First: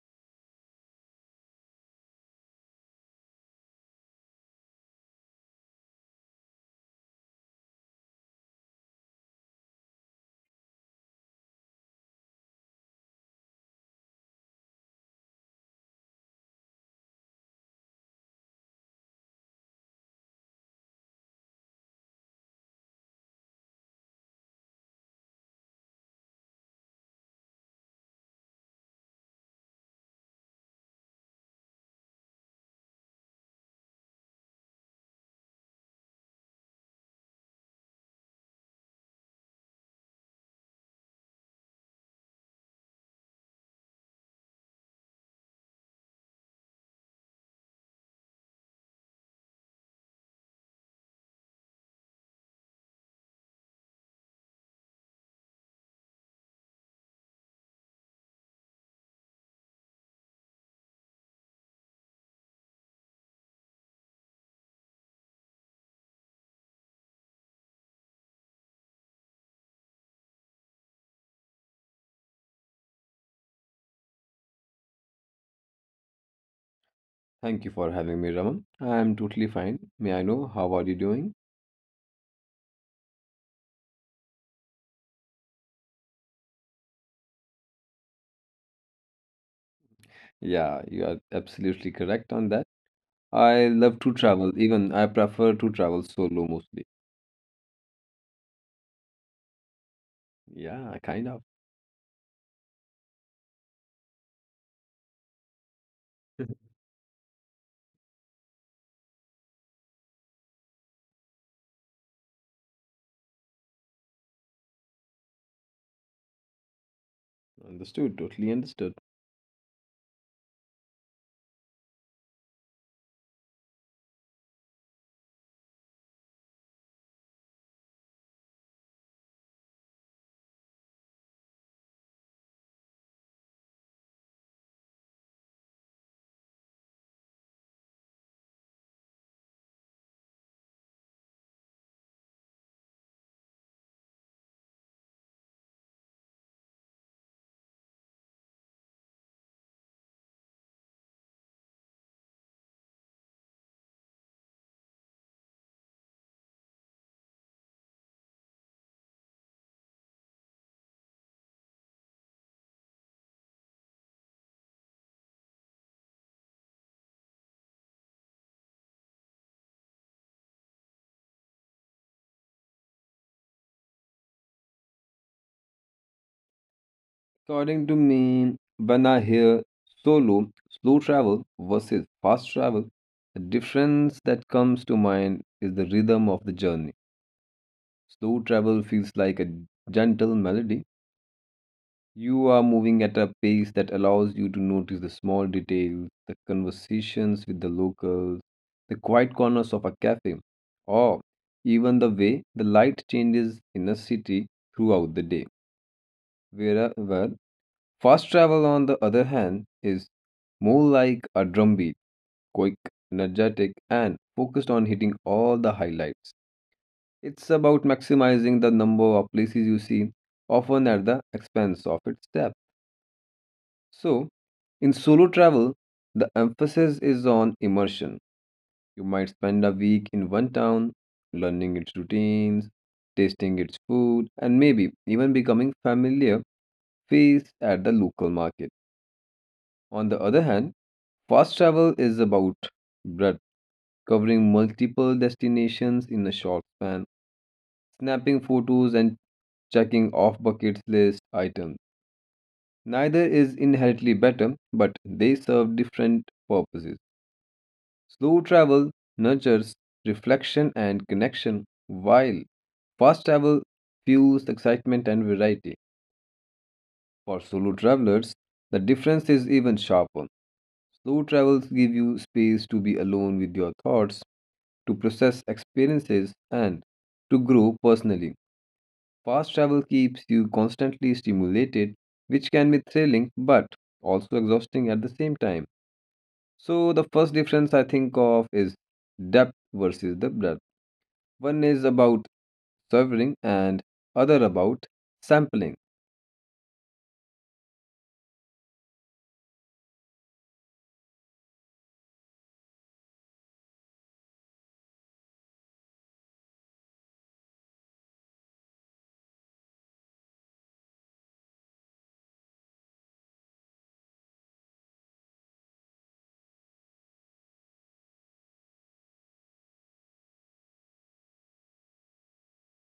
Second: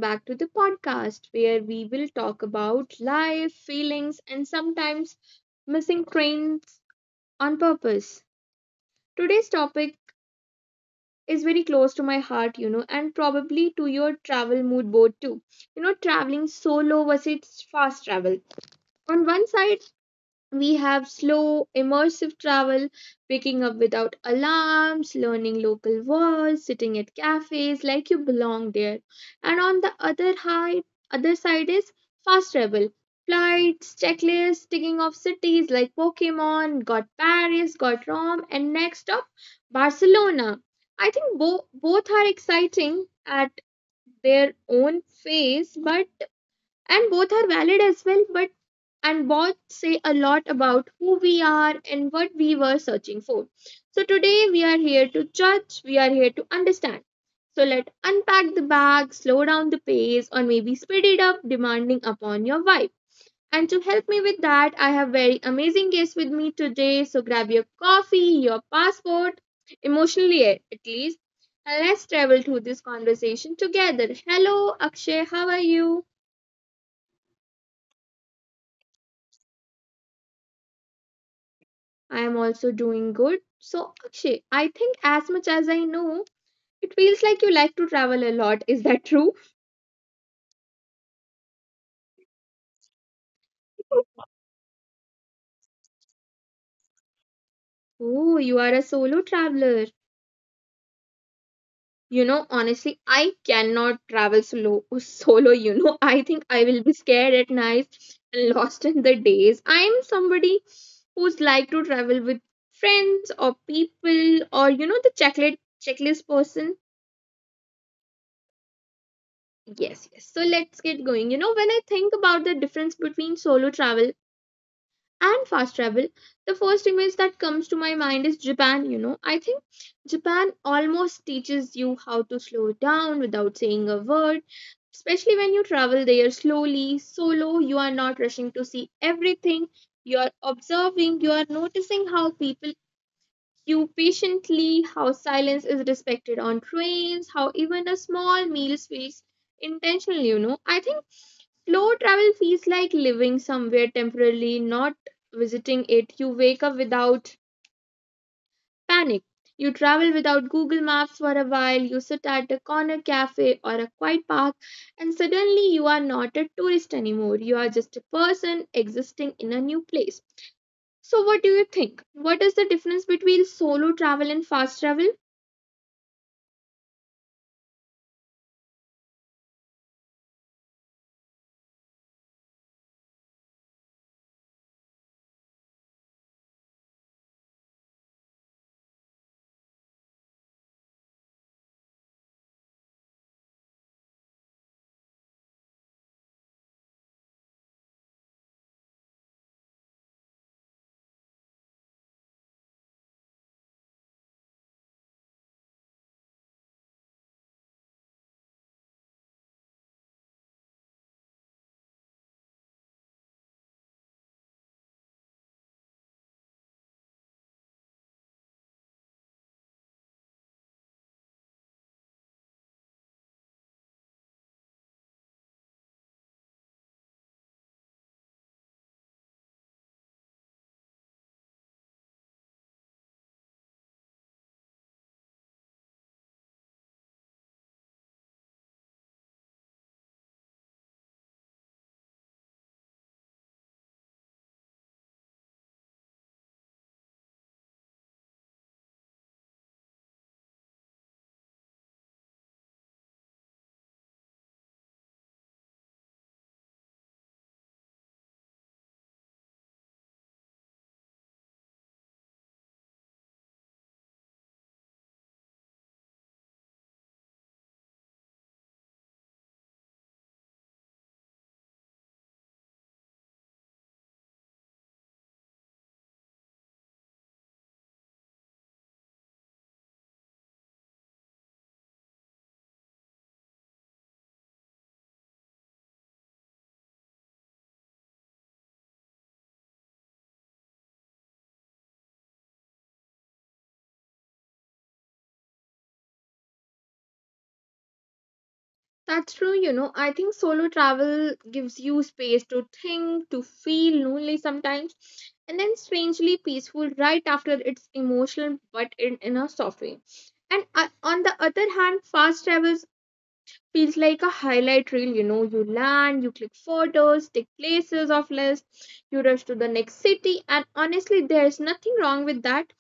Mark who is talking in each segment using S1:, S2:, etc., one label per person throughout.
S1: back to the podcast where we will talk about life, feelings, and sometimes missing trains on purpose. Today's topic is very close to my heart, and probably to your travel mood board too. Traveling solo versus fast travel. On one side, we have slow, immersive travel, waking up without alarms, learning local words, sitting at cafes like you belong there. And on the other side is fast travel. Flights, checklists, ticking off cities like Pokemon, got Paris, got Rome, and next up, Barcelona. I think both are exciting at their own pace, but and both are valid as well, but and both say a lot about who we are and what we were searching for. So today we are here to judge, we are here to understand. So let unpack the bag, slow down the pace or maybe speed it up, demanding upon your vibe. And to help me with that, I have very amazing guests with me today. So grab your coffee, your passport, emotionally at least, and let's travel through this conversation together. Hello, Akshay, how are you?
S2: Thank you for having me, Raman. I'm totally fine. May I know how are you doing?
S1: I am also doing good. So, Akshay, I think as much as I know, it feels like you like to travel a lot. Is that true?
S2: Yeah, you are absolutely correct on that. I love to travel. Even I prefer to travel solo mostly.
S1: Oh, you are a solo traveler.
S2: Yeah, kind of.
S1: You know, honestly, I cannot travel solo. I think I will be scared at night and lost in the days. I am somebody who's like to travel with friends or people, or you know, the checklist person.
S2: Understood, totally understood.
S1: Yes, yes. So let's get going. You know, when I think about the difference between solo travel and fast travel, the first image that comes to my mind is Japan. I think Japan almost teaches you how to slow down without saying a word. Especially when you travel there slowly solo, you are not rushing to see everything. You are observing, you are noticing how people queue patiently, how silence is respected on trains, how even a small meal feels intentional. I think slow travel feels like living somewhere temporarily, not visiting it. You wake up without panic. You travel without Google Maps for a while. You sit at a corner cafe or a quiet park, and suddenly you are not a tourist anymore. You are just a person existing in a new place. So, what do you think? What is the difference between solo travel and fast travel?
S2: According to me, when I hear solo, slow travel versus fast travel, the difference that comes to mind is the rhythm of the journey. Slow travel feels like a gentle melody. You are moving at a pace that allows you to notice the small details, the conversations with the locals, the quiet corners of a cafe, or even the way the light changes in a city throughout the day. Wherever fast travel, on the other hand, is more like a drumbeat, quick, energetic, and focused on hitting all the highlights. It's about maximizing the number of places you see, often at the expense of its depth. So, in solo travel, the emphasis is on immersion. You might spend a week in one town, learning its routines, tasting its food, and maybe even becoming familiar face at the local market. On the other hand, fast travel is about breadth, covering multiple destinations in a short span, snapping photos and checking off bucket list items. Neither is inherently better, but they serve different purposes. Slow travel nurtures reflection and connection, while fast travel fuels excitement and variety. For solo travelers, the difference is even sharper. Slow travels give you space to be alone with your thoughts, to process experiences, and to grow personally. Fast travel keeps you constantly stimulated, which can be thrilling but also exhausting at the same time. So, the first difference I think of is depth versus the breadth. One is about serving and other about sampling.
S1: That's true, you know. I think solo travel gives you space to think, to feel lonely sometimes, and then strangely peaceful right after. It's emotional but in, a soft way. And on the other hand, fast travels feels like a highlight reel, you know. You land, you click photos, take places off list, you rush to the next city, and honestly, there's nothing wrong with that.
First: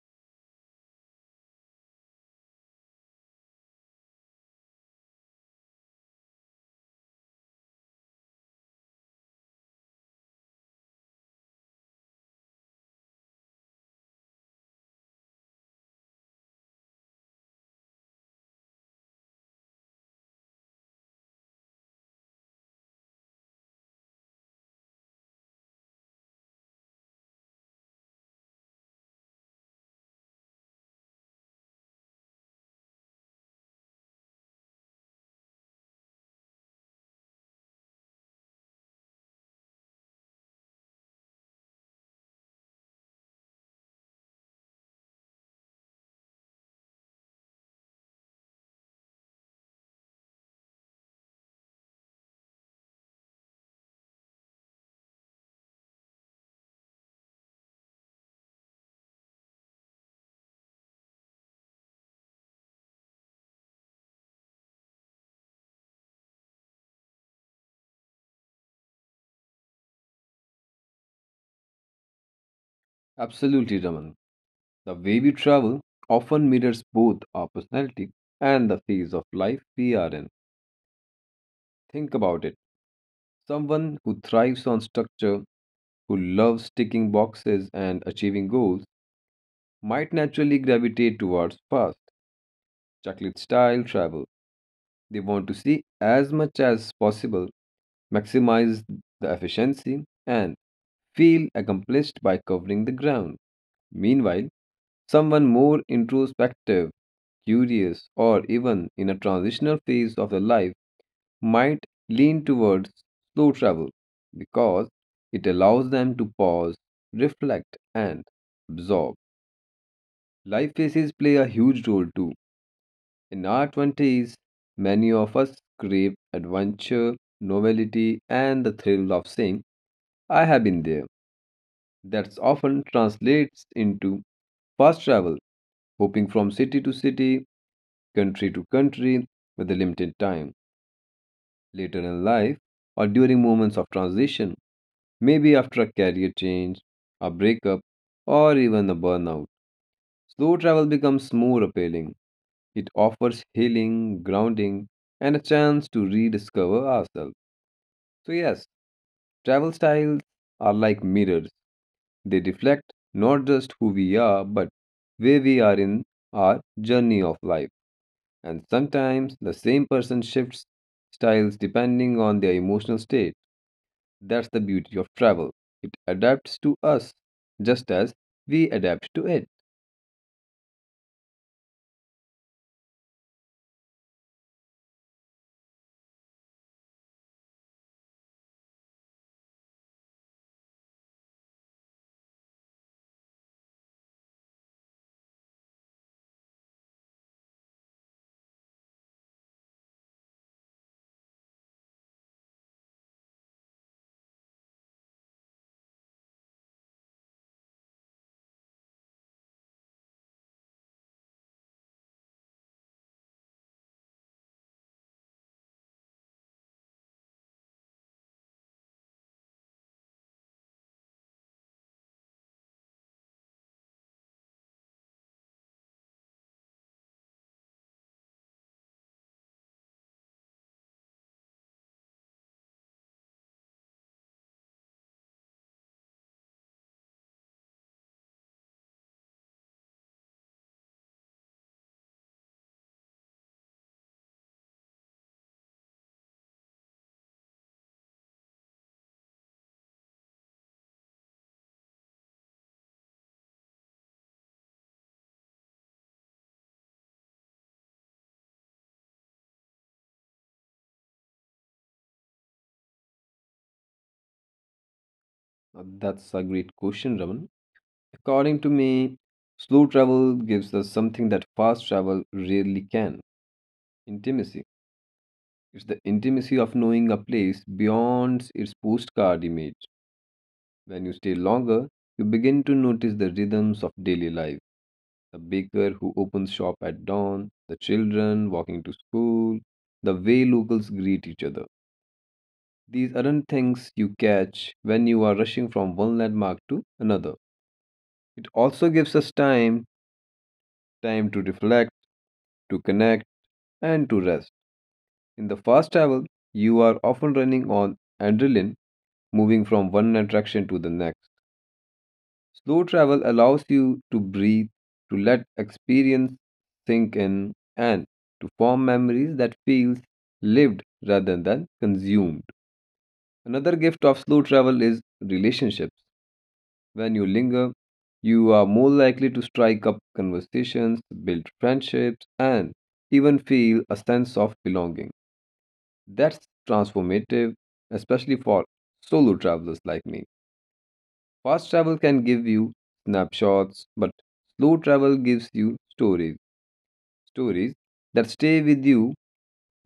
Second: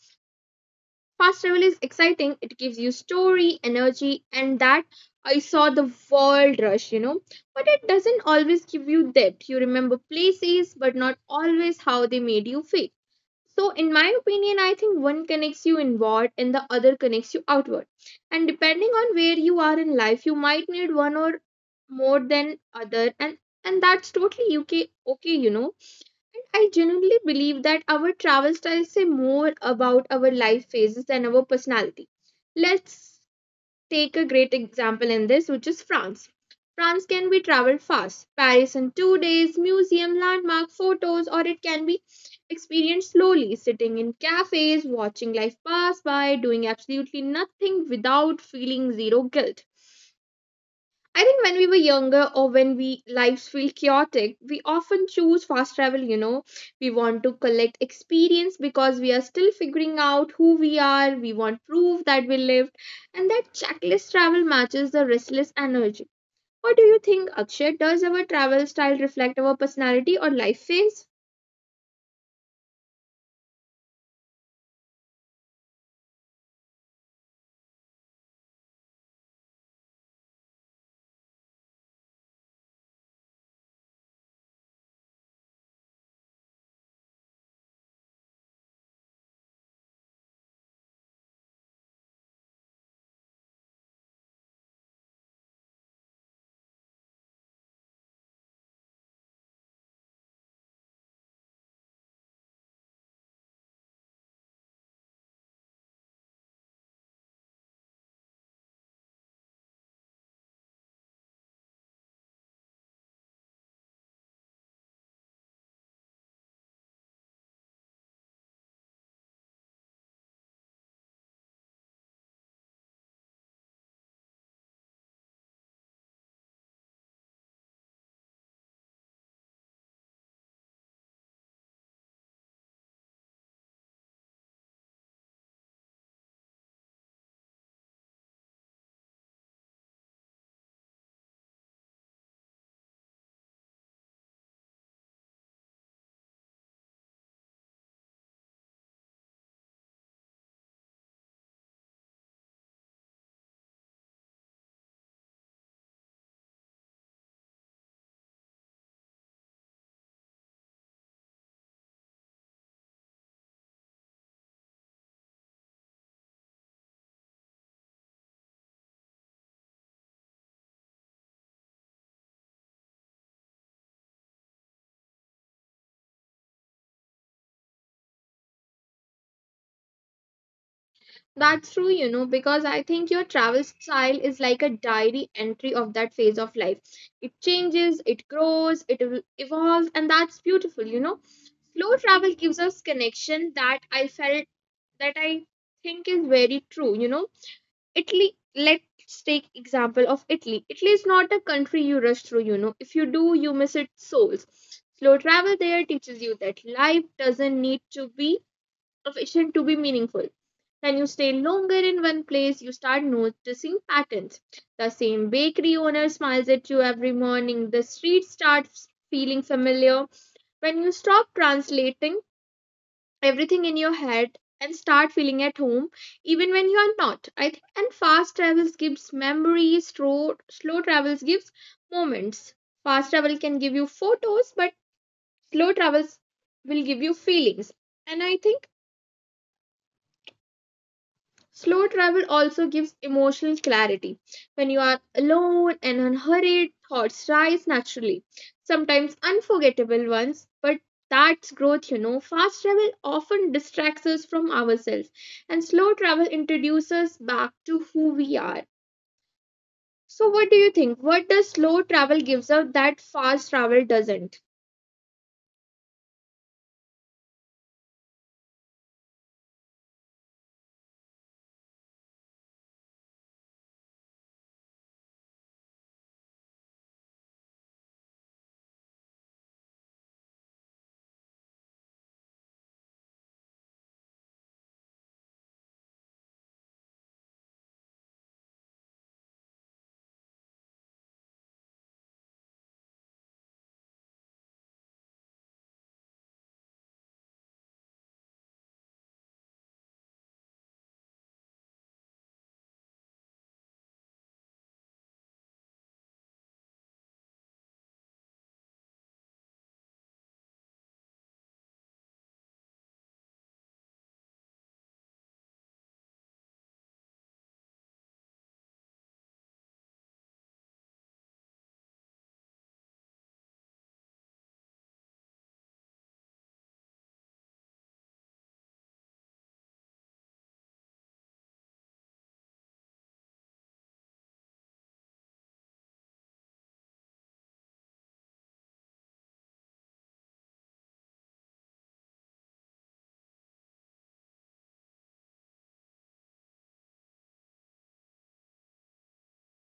S1: Fast travel is exciting. It gives you story, energy, and that I saw the world rush, you know. But it doesn't always give you depth. You remember places, but not always how they made you feel. So, in my opinion, I think one connects you inward and the other connects you outward. And depending on where you are in life, you might need one or more than other, and that's totally okay. Okay, you know. And I genuinely believe that our travel styles say more about our life phases than our personality. Let's take a great example in this, which is France. France can be traveled fast, Paris in 2 days, museum, landmark, photos, or it can be experienced slowly, sitting in cafes, watching life pass by, doing absolutely nothing without feeling zero guilt. I think when we were younger or when we lives feel chaotic, we often choose fast travel, you know. We want to collect experience because we are still figuring out who we are, we want proof that we lived, and that checklist travel matches the restless energy. What do you think, Akshay? Does our travel style reflect our personality or life phase?
S2: Absolutely, Raman. The way we travel often mirrors both our personality and the phase of life we are in. Think about it. Someone who thrives on structure, who loves ticking boxes and achieving goals, might naturally gravitate towards fast, chocolate style travel. They want to see as much as possible, maximize the efficiency, and feel accomplished by covering the ground. Meanwhile, someone more introspective, curious, or even in a transitional phase of their life might lean towards slow travel because it allows them to pause, reflect, and absorb. Life phases play a huge role too. In our 20s, many of us crave adventure, novelty, and the thrill of saying, I have been there. That often translates into fast travel hopping from city to city, country to country with a limited time. Later in life, or during moments of transition, maybe after a career change, a breakup, or even a burnout, slow travel becomes more appealing. It offers healing, grounding, and a chance to rediscover ourselves. So, yes, travel styles are like mirrors. They reflect not just who we are, but where we are in our journey of life. And sometimes the same person shifts styles depending on their emotional state. That's the beauty of travel. It adapts to us just as we adapt to it.
S1: That's true, you know, because I think your travel style is like a diary entry of that phase of life. It changes, it grows, it evolves, and that's beautiful, you know. Slow travel gives us connection that I felt, that I think is very true, you know. Italy, let's take example of Italy. Italy is not a country you rush through, you know. If you do, you miss its souls. Slow travel there teaches you that life doesn't need to be efficient to be meaningful. When you stay longer in one place, you start noticing patterns. The same bakery owner smiles at you every morning, the street starts feeling familiar, when you stop translating everything in your head and start feeling at home even when you are not. I think, and fast travels gives memories, slow travels gives moments. Fast travel can give you photos, but slow travels will give you feelings. And I think slow travel also gives emotional clarity. When you are alone and unhurried, thoughts rise naturally, sometimes unforgettable ones, but that's growth, you know. Fast travel often distracts us from ourselves, and slow travel introduces us back to who we are. So, what do you think? What does slow travel gives us that fast travel doesn't?
S2: Now, that's a great question, Raman. According to me, slow travel gives us something that fast travel rarely can: intimacy. It's the intimacy of knowing a place beyond its postcard image. When you stay longer, you begin to notice the rhythms of daily life, the baker who opens shop at dawn, the children walking to school, the way locals greet each other. These aren't things you catch when you are rushing from one landmark to another. It also gives us time, time to reflect, to connect, and to rest. In the fast travel, you are often running on adrenaline, moving from one attraction to the next. Slow travel allows you to breathe, to let experience sink in, and to form memories that feels lived rather than consumed. Another gift of slow travel is relationships. When you linger, you are more likely to strike up conversations, build friendships, and even feel a sense of belonging. That's transformative, especially for solo travelers like me. Fast travel can give you snapshots, but slow travel gives you stories, stories that stay with you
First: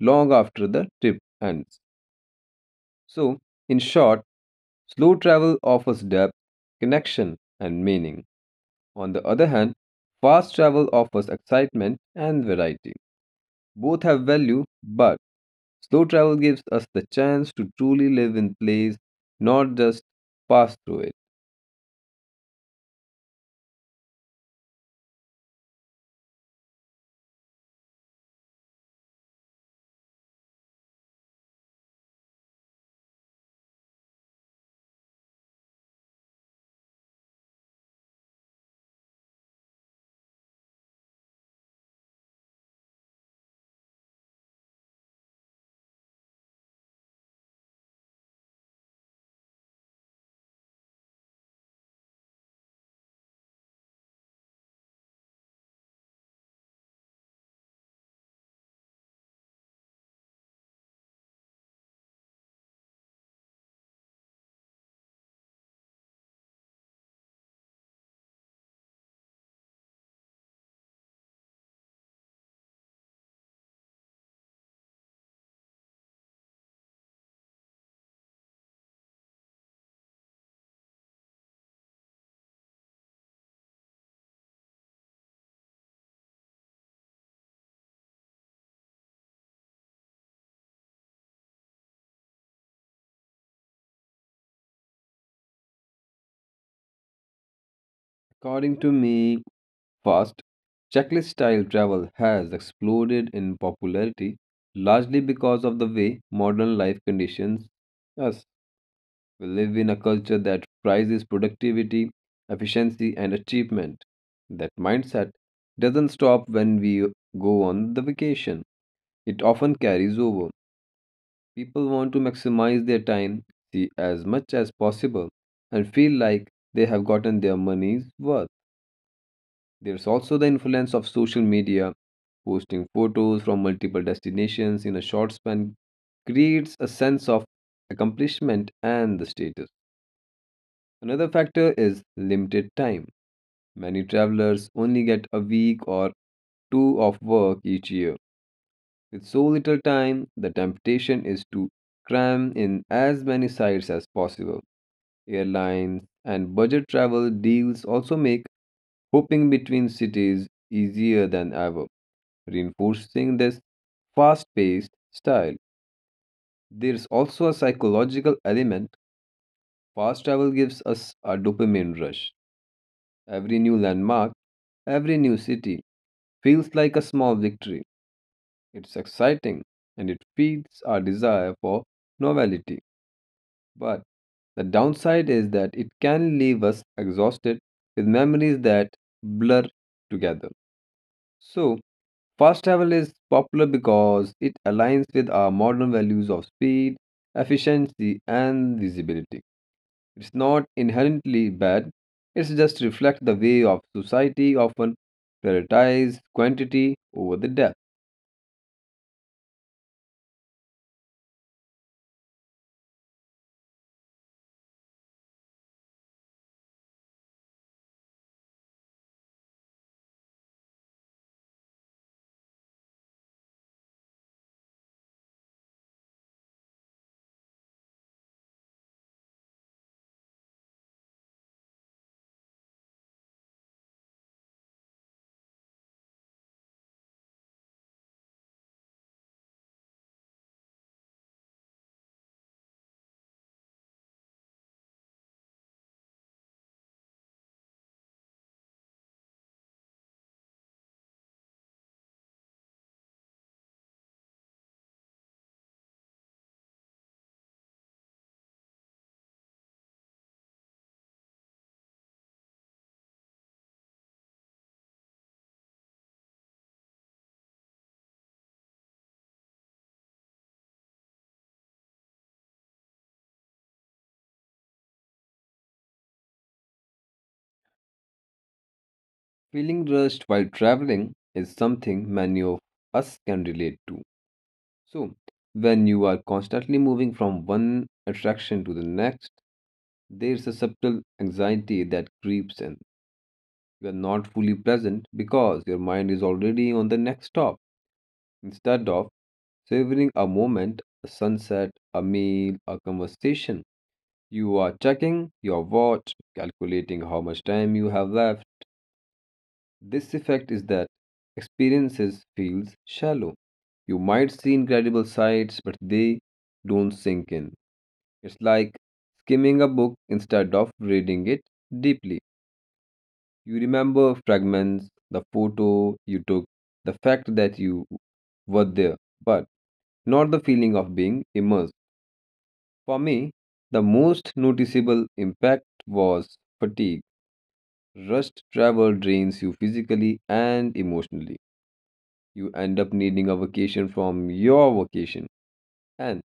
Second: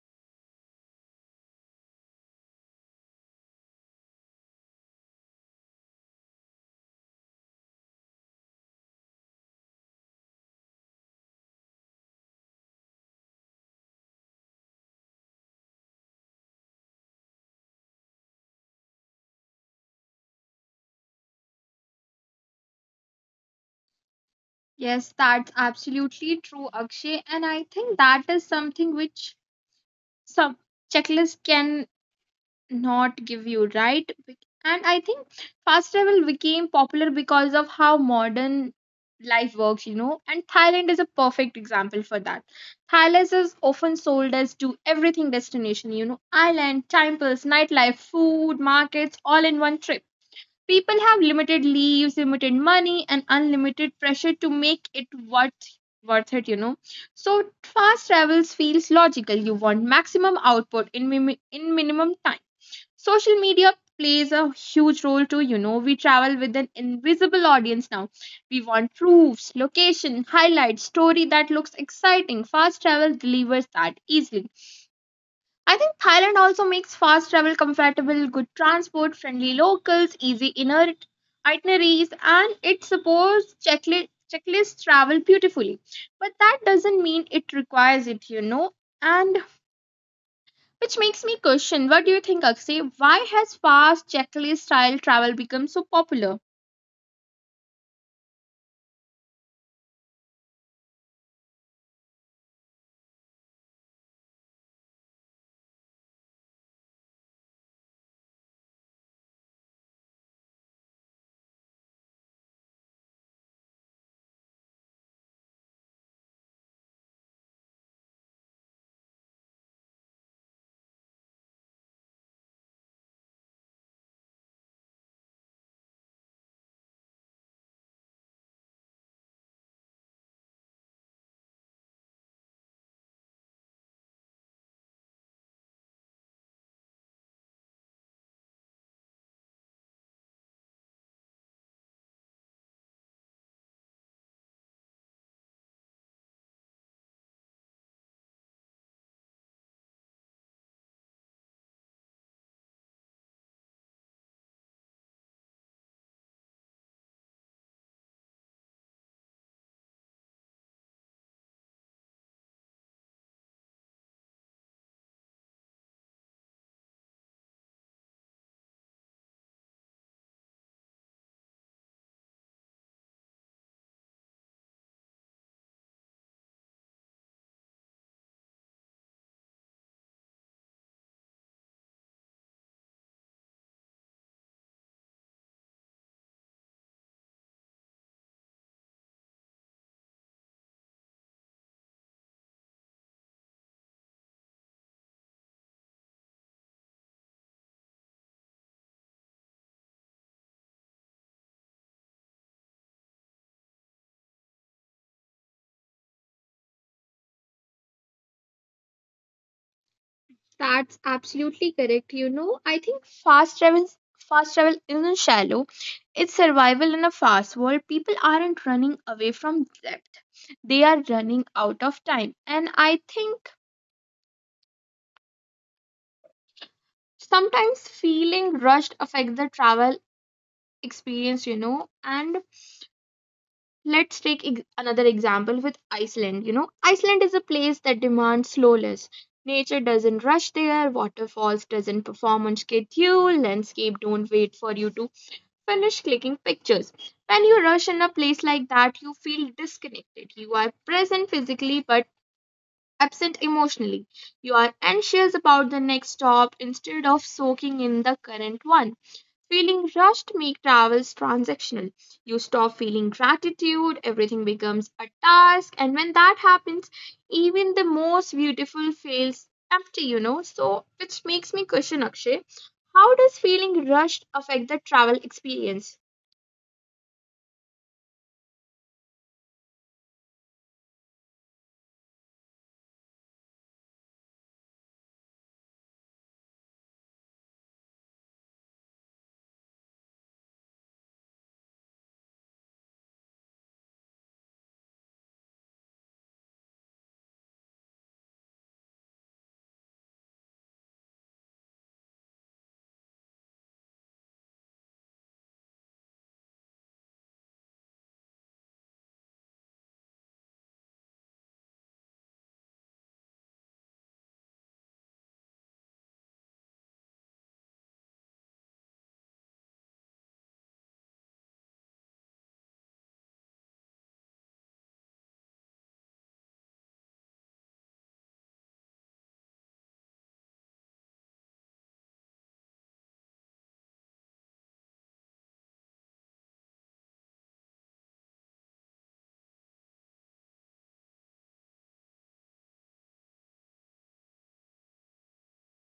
S2: long after the trip ends. So, in short, slow travel offers depth, connection, and meaning. On the other hand, fast travel offers excitement and variety. Both have value, but slow travel gives us the chance to truly live in place, not just pass through it.
S1: Yes, that's absolutely true, Akshay. And I think that is something which some checklists can not give you, right? And I think fast travel became popular because of how modern life works, you know. And Thailand is a perfect example for that. Thailand is often sold as do everything destination, you know. Island, temples, nightlife, food markets, all in one trip. People have limited leaves, limited money, and unlimited pressure to make it worth it, you know. So fast travels feels logical. You want maximum output in minimum time. Social media plays a huge role too, you know. We travel with an invisible audience now. We want proofs, location, highlights, story that looks exciting. Fast travel delivers that easily. I think Thailand also makes fast travel comfortable. Good transport, friendly locals, easy inner itineraries, and it supports checklist travel beautifully. But that doesn't mean it requires it, you know. And which makes me question, what do you think, Akshay? Why has fast checklist style travel become so popular?
S2: According to me, first, checklist style travel has exploded in popularity largely because of the way modern life conditions us. We live in a culture that prizes productivity, efficiency, and achievement. That mindset doesn't stop when we go on the vacation. It often carries over. People want to maximize their time, see as much as possible, and feel like they have gotten their money's worth. There's also the influence of social media. Posting photos from multiple destinations in a short span creates a sense of accomplishment and the status. Another factor is limited time. Many travelers only get a week or two of work each year. With so little time, the temptation is to cram in as many sites as possible. Airlines and budget travel deals also make hopping between cities easier than ever, reinforcing this fast paced style. There's also a psychological element. Fast travel gives us a dopamine rush. Every new landmark, every new city feels like a small victory. It's exciting and it feeds our desire for novelty. But the downside is that it can leave us exhausted with memories that blur together. So, fast travel is popular because it aligns with our modern values of speed, efficiency, and visibility. It's not inherently bad, it's just reflects the way of society often prioritize quantity over the depth.
S1: That's absolutely correct. You know, I think fast travel isn't shallow, it's survival in a fast world. People aren't running away from depth, they are running out of time. And I think sometimes feeling rushed affects the travel experience, you know. And let's take another example with Iceland. You know, Iceland is a place that demands slowness. Nature doesn't rush there, waterfalls doesn't perform on schedule, landscape don't wait for you to finish clicking pictures. When you rush in a place like that, you feel disconnected. You are present physically but absent emotionally. You are anxious about the next stop instead of soaking in the current one. Feeling rushed make travels transactional. You stop feeling gratitude, everything becomes a task, and when that happens, even the most beautiful feels empty, you know. So, which makes me question, Akshay, how does feeling rushed affect the travel experience?
S2: Feeling rushed while traveling is something many of us can relate to. So, when you are constantly moving from one attraction to the next, there's a subtle anxiety that creeps in. You are not fully present because your mind is already on the next stop. Instead of savoring a moment, a sunset, a meal, a conversation, you are checking your watch, calculating how much time you have left. This effect is that experiences feels shallow. You might see incredible sights, but they don't sink in. It's like skimming a book instead of reading it deeply. You remember fragments, the photo you took, the fact that you were there, but not the feeling of being immersed. For me, the most noticeable impact was fatigue. Rushed travel drains you physically and emotionally. You end up needing a vacation from your vacation. And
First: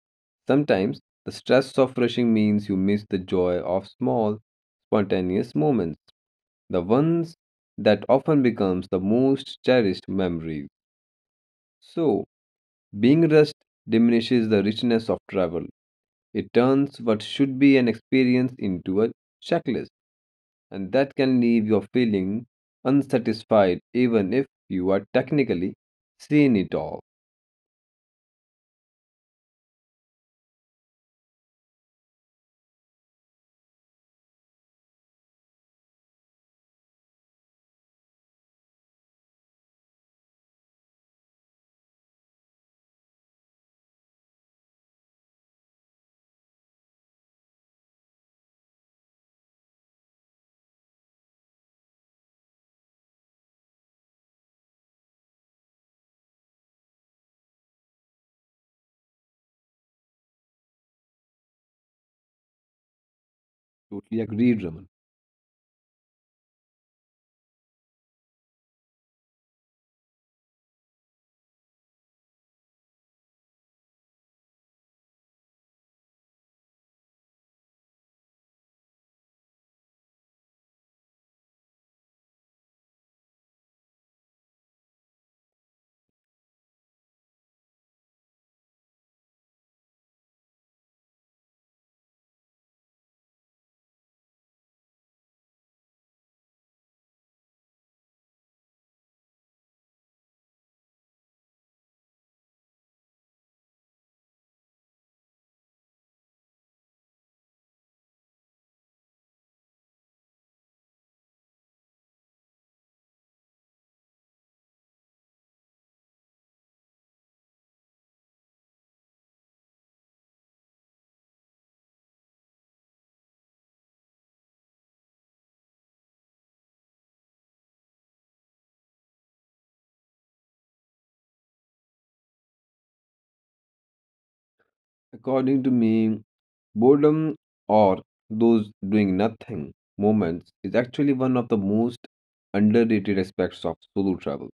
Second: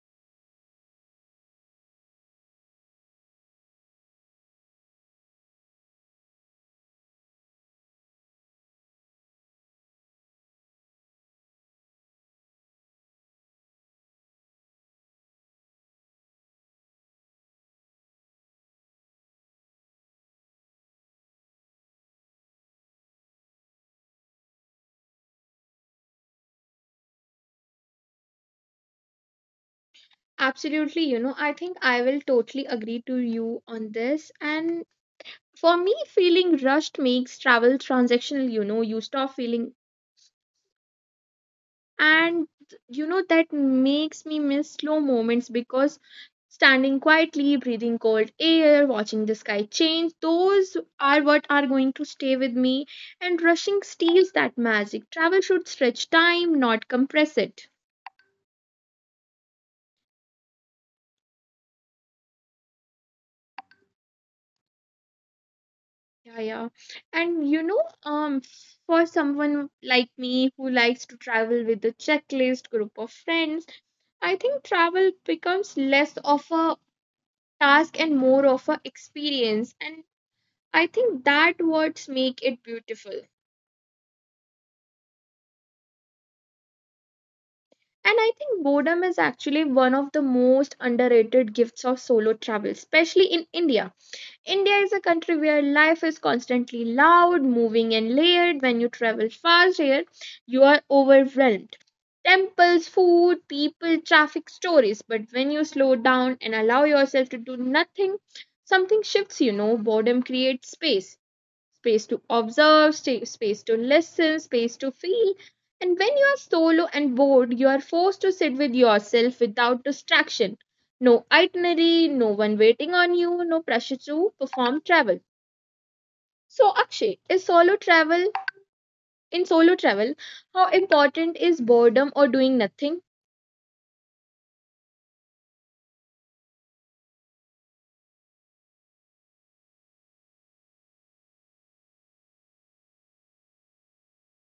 S2: sometimes the stress of rushing means you miss the joy of small, spontaneous moments, the ones that often becomes the most cherished memories. So, being rushed diminishes the richness of travel. It turns what should be an experience into a checklist, and that can leave you feeling unsatisfied even if you are technically seen it all.
S1: Absolutely, you know, I think I will totally agree to you on this. And for me, feeling rushed makes travel transactional, you know, you stop feeling. And you know, that makes me miss slow moments, because standing quietly, breathing cold air, watching the sky change, those are what are going to stay with me. And rushing steals that magic. Travel should stretch time, not compress it.
S2: Totally agreed, Raman.
S1: Yeah, yeah. And you know, for someone like me who likes to travel with a checklist group of friends, I think travel becomes less of a task and more of a experience. And I think that words make it beautiful. And I think boredom is actually one of the most underrated gifts of solo travel, especially in India. India is a country where life is constantly loud, moving, and layered. When you travel fast here, you are overwhelmed. Temples, food, people, traffic, stories. But when you slow down and allow yourself to do nothing, something shifts, you know. Boredom creates space to observe, space to listen, space to feel. And when you are solo and bored, you are forced to sit with yourself without distraction. No itinerary, no one waiting on you, no pressure to perform travel. So, Akshay, is solo travel in solo travel? How important is boredom or doing nothing?
S2: According to me, boredom or those doing nothing moments is actually one of the most underrated aspects of solo travel.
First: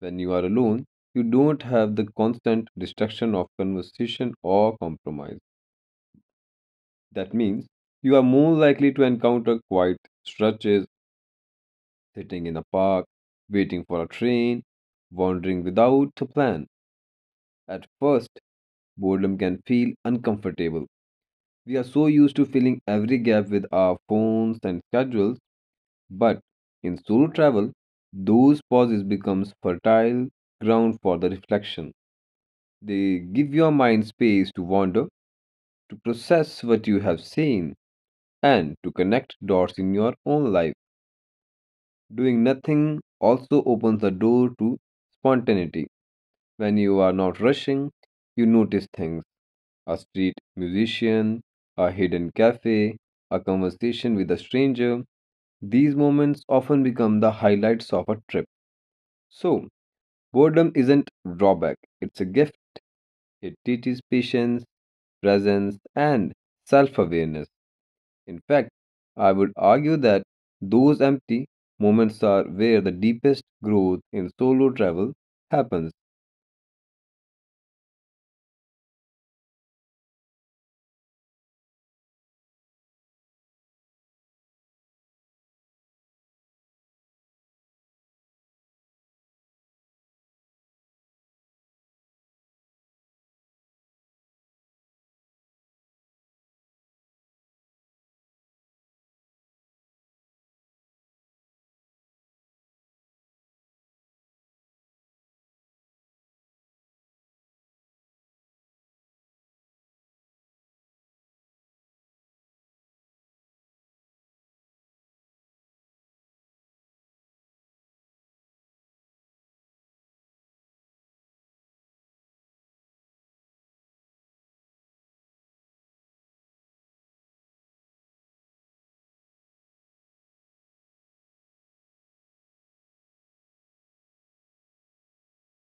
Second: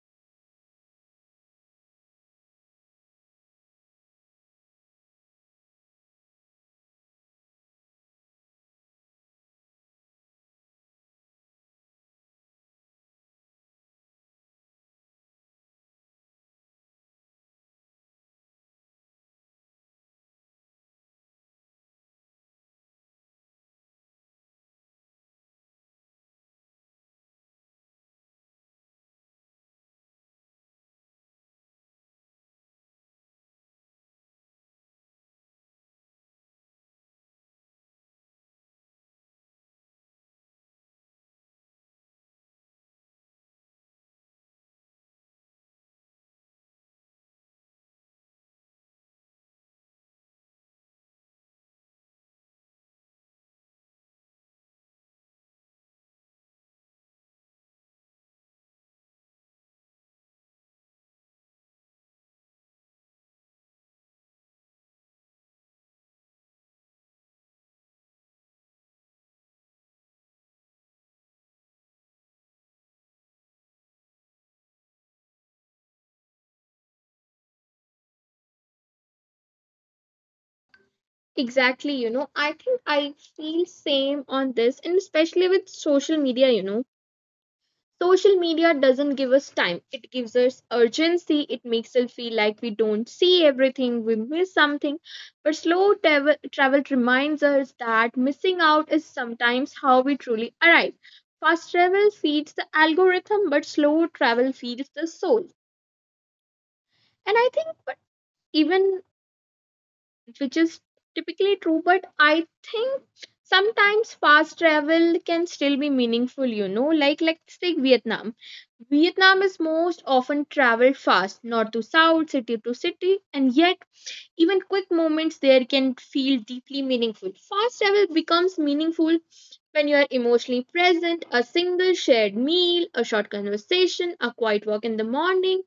S2: When you are alone, you don't have the constant distraction of conversation or compromise. That means you are more likely to encounter quiet stretches, sitting in a park, waiting for a train, wandering without a plan. At first, boredom can feel uncomfortable. We are so used to filling every gap with our phones and schedules, but in solo travel, those pauses becomes fertile ground for the reflection. They give your mind space to wander, to process what you have seen, and to connect dots in your own life. Doing nothing also opens the door to spontaneity. When you are not rushing, you notice things: a street musician, a hidden cafe, a conversation with a stranger. These moments often become the highlights of a trip. So, boredom isn't drawback, it's a gift. It teaches patience, presence, and self awareness. In fact, I would argue that those empty moments are where the deepest growth in solo travel happens.
S1: Exactly, you know, I think I feel same on this, and especially with social media, you know. Social media doesn't give us time. It gives us urgency. It makes us feel like we don't see everything, we miss something. But slow travel reminds us that missing out is sometimes how we truly arrive. Fast travel feeds the algorithm, but slow travel feeds the soul. And I think, but even which is typically true, but I think Sometimes fast travel can still be meaningful, you know like us take Vietnam. Vietnam is most often traveled fast, north to south, city to city, and yet even quick moments there can feel deeply meaningful. Fast travel becomes meaningful when you are emotionally present: a single shared meal, a short conversation, a quiet walk in the morning.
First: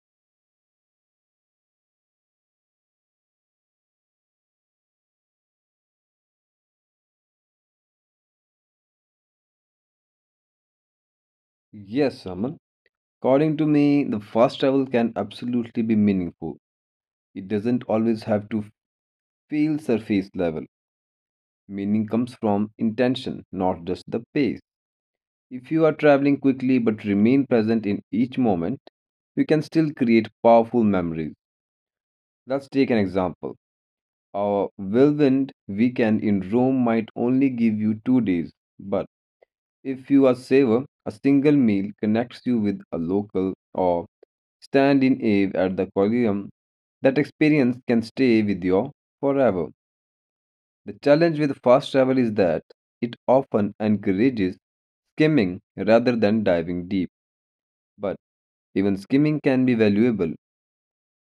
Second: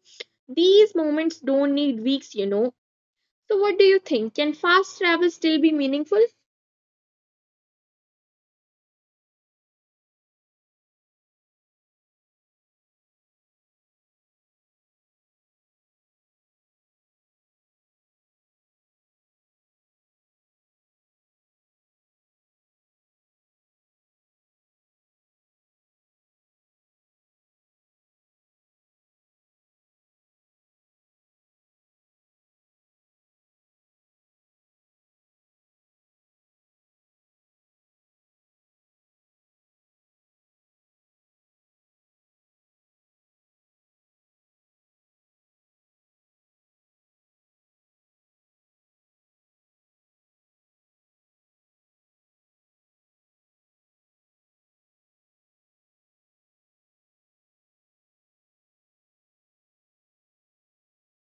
S1: These moments don't need weeks. So, what do you think? Can fast travel still be meaningful?
S2: Yes, Raman. According to me, the fast travel can absolutely be meaningful. It doesn't always have to feel surface level. Meaning comes from intention, not just the pace. If you are traveling quickly but remain present in each moment, you can still create powerful memories. Let's take an example. Our whirlwind weekend in Rome might only give you 2 days, but if you are saver, a single meal connects you with a local or stand in Ave at the Colosseum. That experience can stay with you forever. The challenge with fast travel is that it often encourages skimming rather than diving deep, but even skimming can be valuable.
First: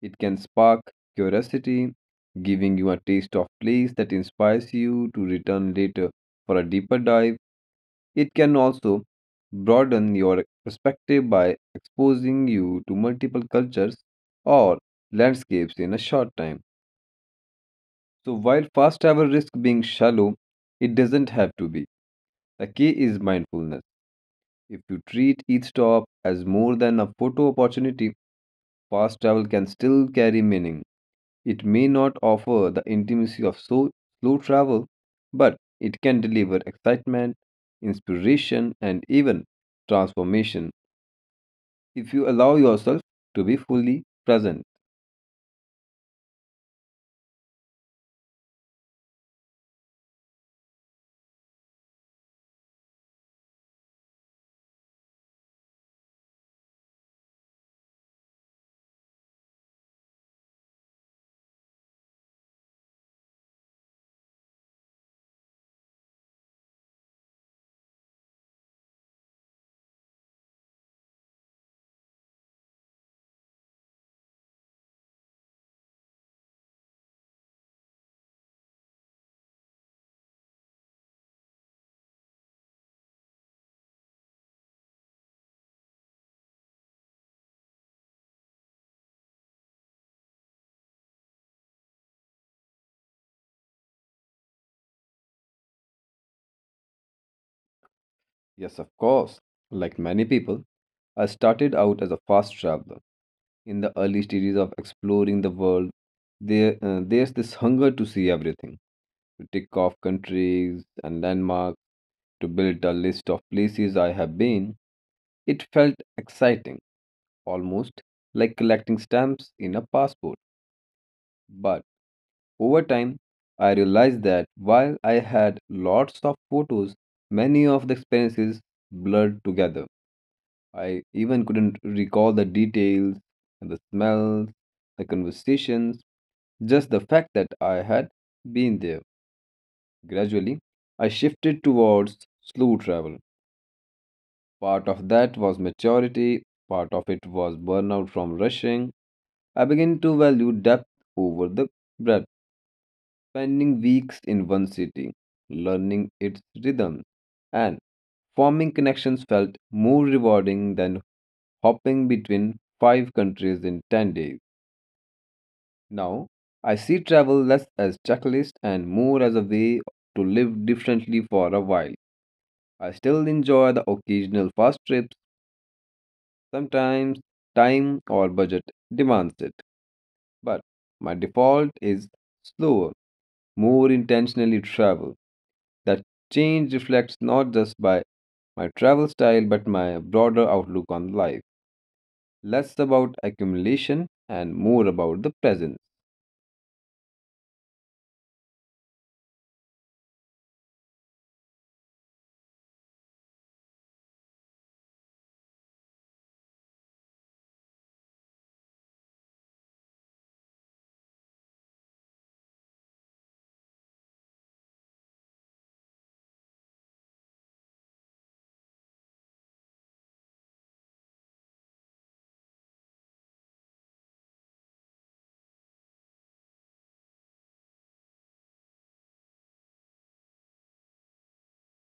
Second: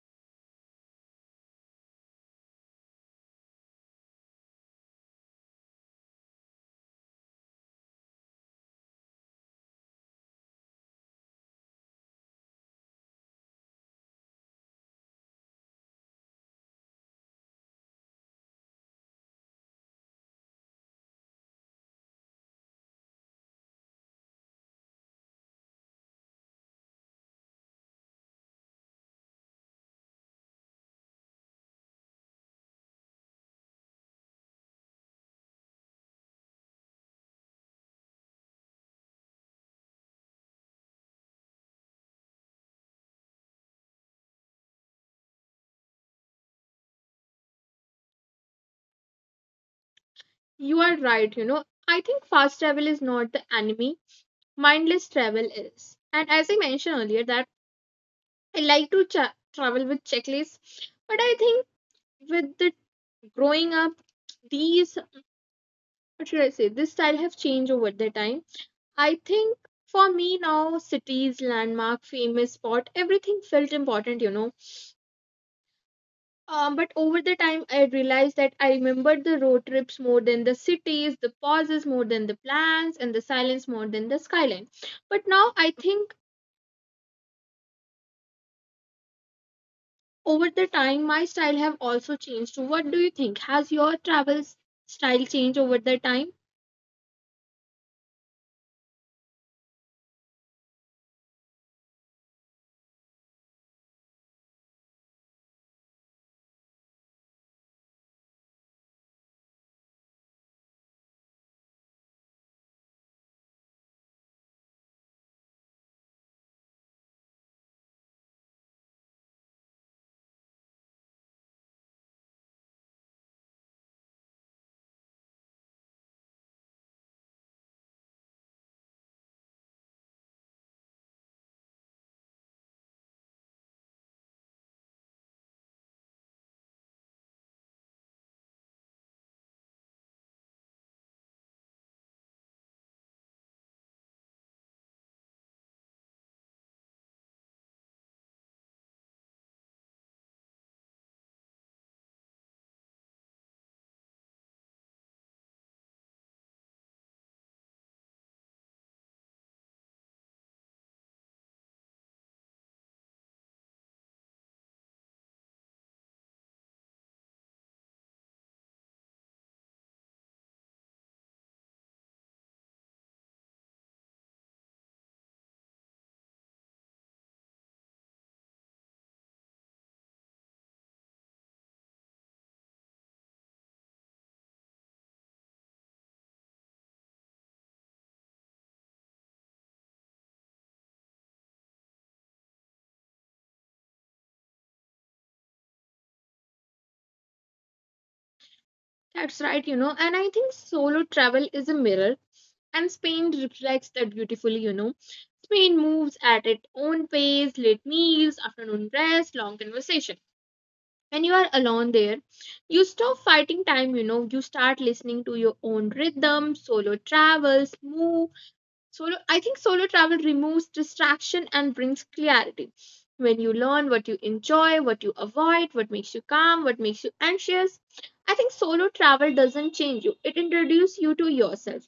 S2: It can spark curiosity, giving you a taste of place that inspires you to return later for a deeper dive. It can also broaden your perspective by exposing you to multiple cultures or landscapes in a short time. So while fast travel risks being shallow, it doesn't have to be. The key is mindfulness. If you treat each stop as more than a photo opportunity, fast travel can still carry meaning. It may not offer the intimacy of slow travel, but it can deliver excitement, inspiration, and even transformation if you allow yourself to be fully present.
S1: You are right. I think fast travel is not the enemy, mindless travel is. And as I mentioned earlier, that I like to travel with checklists, but I think with the growing up, these, what should I say? This style have changed over the time. I think for me now, cities, landmark, famous spot, everything felt important. But over the time, I realized that I remembered the road trips more than the cities, the pauses more than the plans, and the silence more than the skyline. But now I think, over the time, my style have also changed. What do you think? Has your travel style changed over the time?
S2: Yes, of course. Like many people, I started out as a fast traveler. In the early stages of exploring the world, there's this hunger to see everything, to tick off countries and landmarks, to build a list of places I have been. It felt exciting, almost like collecting stamps in a passport. But over time, I realized that while I had lots of photos, many of the experiences blurred together. I even couldn't recall the details and the smells, the conversations, just the fact that I had been there. Gradually, I shifted towards slow travel. Part of that was maturity, part of it was burnout from rushing. I began to value depth over the breadth, spending weeks in one city, learning its rhythm, and forming connections felt more rewarding than hopping between five countries in 10 days. Now, I see travel less as checklist and more as a way to live differently for a while. I still enjoy the occasional fast trips, sometimes time or budget demands it, but my default is slower, more intentionally travel. That change reflects not just by my travel style but my broader outlook on life. Less about accumulation and more about the present.
S1: That's right. And I think solo travel is a mirror, and Spain reflects that beautifully. Spain moves at its own pace, late meals, afternoon rest, long conversation. When you are alone there, you stop fighting time, you know, you start listening to your own rhythm. Solo, I think solo travel removes distraction and brings clarity. When you learn what you enjoy, what you avoid, what makes you calm, what makes you anxious, I think solo travel doesn't change you, it introduces you to yourself.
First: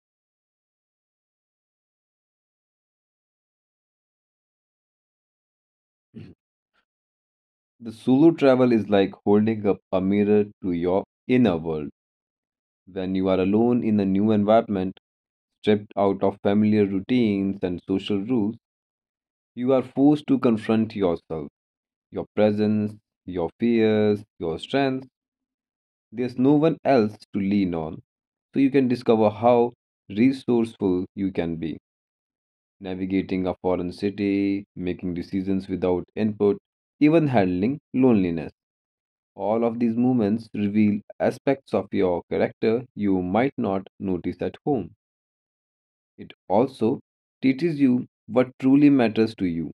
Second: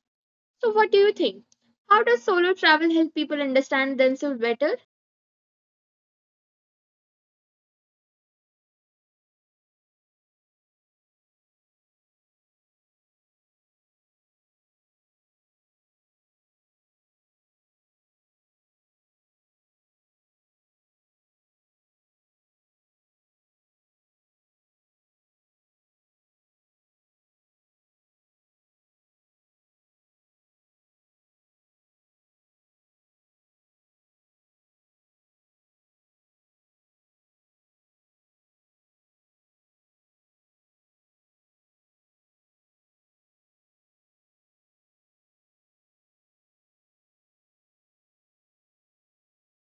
S1: So what do you think? How does solo travel help people understand themselves better?
S2: The solo travel is like holding up a mirror to your inner world. When you are alone in a new environment, stripped out of familiar routines and social rules, you are forced to confront yourself, your presence, your fears, your strengths. There's no one else to lean on. So you can discover how resourceful you can be. Navigating a foreign city, making decisions without input, even handling loneliness. All of these movements reveal aspects of your character you might not notice at home. It also teaches you what truly matters to you.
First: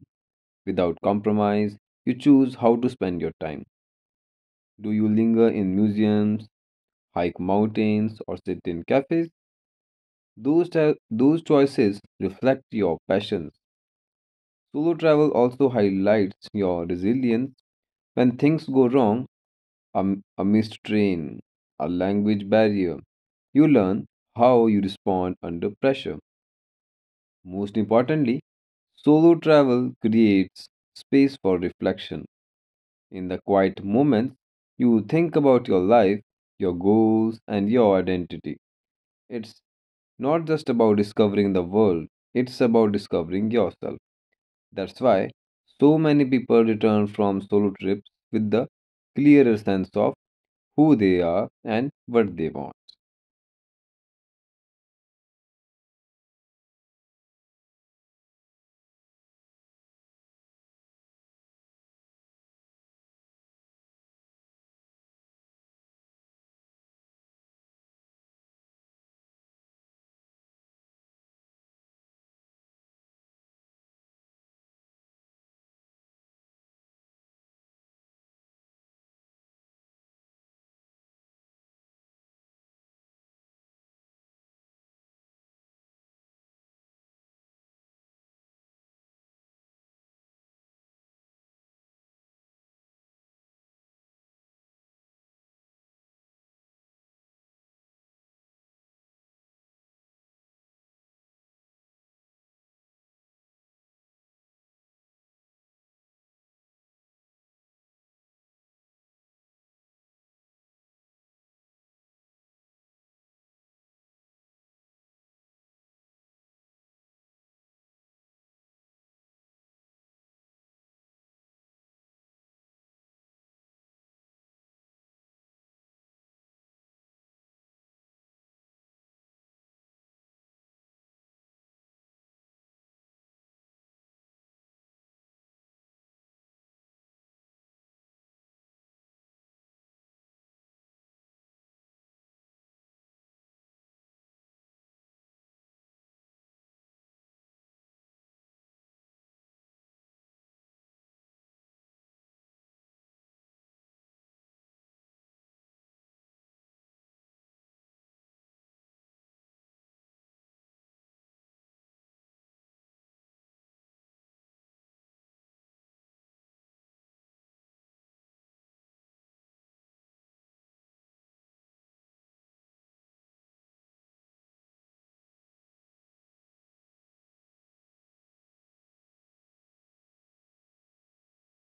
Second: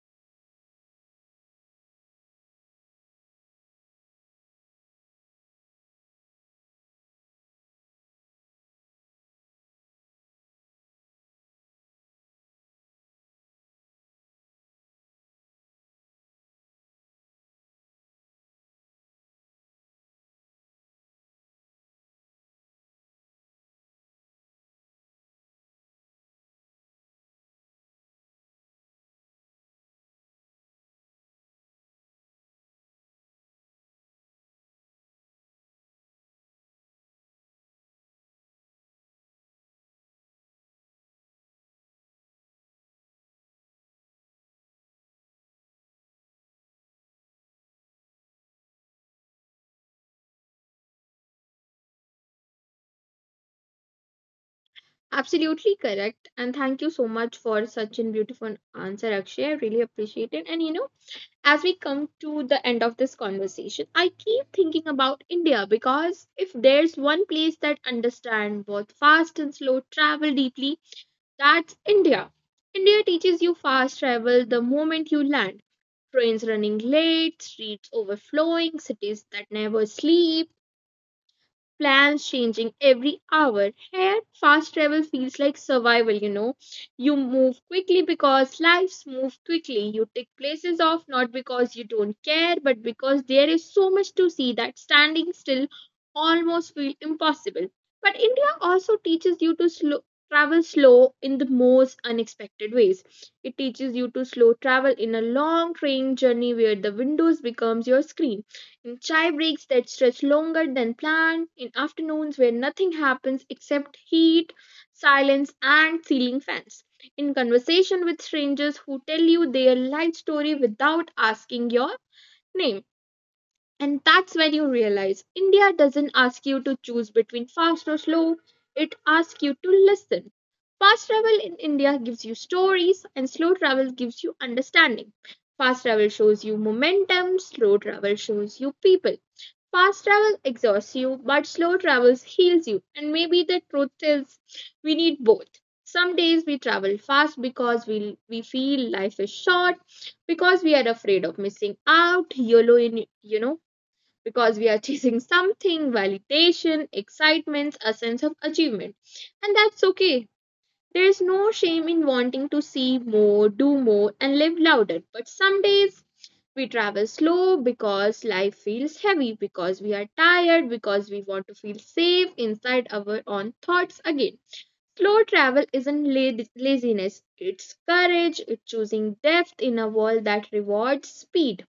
S2: Without compromise, you choose how to spend your time. Do you linger in museums, hike mountains, or sit in cafes? Those choices reflect your passions. Solo travel also highlights your resilience. When things go wrong, a, a missed train, a language barrier. You learn how you respond under pressure. Most importantly, solo travel creates space for reflection. In the quiet moments, you think about your life, your goals, and your identity. It's not just about discovering the world, it's about discovering yourself. That's why so many people return from solo trips with the clearer sense of who they are and what they want.
S1: Absolutely correct, and thank you so much for such a beautiful answer, Akshay. I really appreciate it. And you know, as we come to the end of this conversation, I keep thinking about India, because if there's one place that understands both fast and slow travel deeply, that's India. India teaches you fast travel the moment you land. Trains running late, streets overflowing, cities that never sleep, plans changing every hour. Here, fast travel feels like survival, you know. You move quickly because lives move quickly. You take places off not because you don't care, but because there is so much to see that standing still almost feels impossible. But India also teaches you to slow, travel slow in the most unexpected ways. It teaches you to slow travel in a long train journey where the windows becomes your screen, in chai breaks that stretch longer than planned, in afternoons where nothing happens except heat, silence, and ceiling fans, in conversation with strangers who tell you their life story without asking your name. And that's when you realize India doesn't ask you to choose between fast or slow, it asks you to listen. Fast travel in India gives you stories, and slow travel gives you understanding. Fast travel shows you momentum, slow travel shows you people. Fast travel exhausts you, but slow travel heals you. And maybe the truth is, we need both. Some days we travel fast because we feel life is short, because we are afraid of missing out, YOLO in, you know, because we are chasing something: validation, excitement, a sense of achievement. And that's okay. There is no shame in wanting to see more, do more, and live louder. But some days we travel slow because life feels heavy, because we are tired, because we want to feel safe inside our own thoughts again. Slow travel isn't laziness, it's courage, it's choosing depth in a world that rewards speed.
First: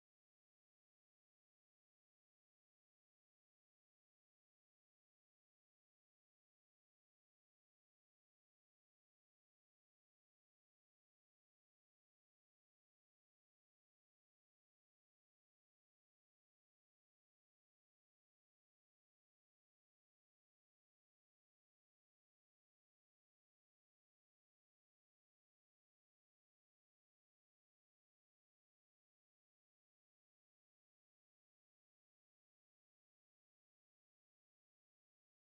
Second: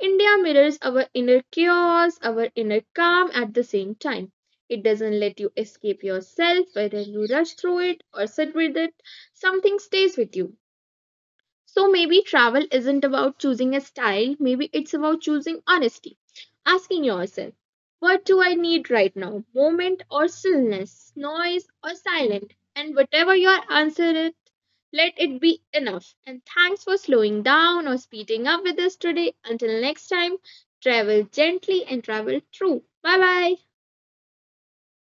S1: India mirrors our inner chaos, our inner calm at the same time. It doesn't let you escape yourself. Whether you rush through it or sit with it, something stays with you. So maybe travel isn't about choosing a style, maybe it's about choosing honesty. Asking yourself, what do I need right now? Moment or stillness, noise or silent? And whatever your answer is, let it be enough. And thanks for slowing down or speeding up with us today. Until next time, travel gently and travel true. Bye bye.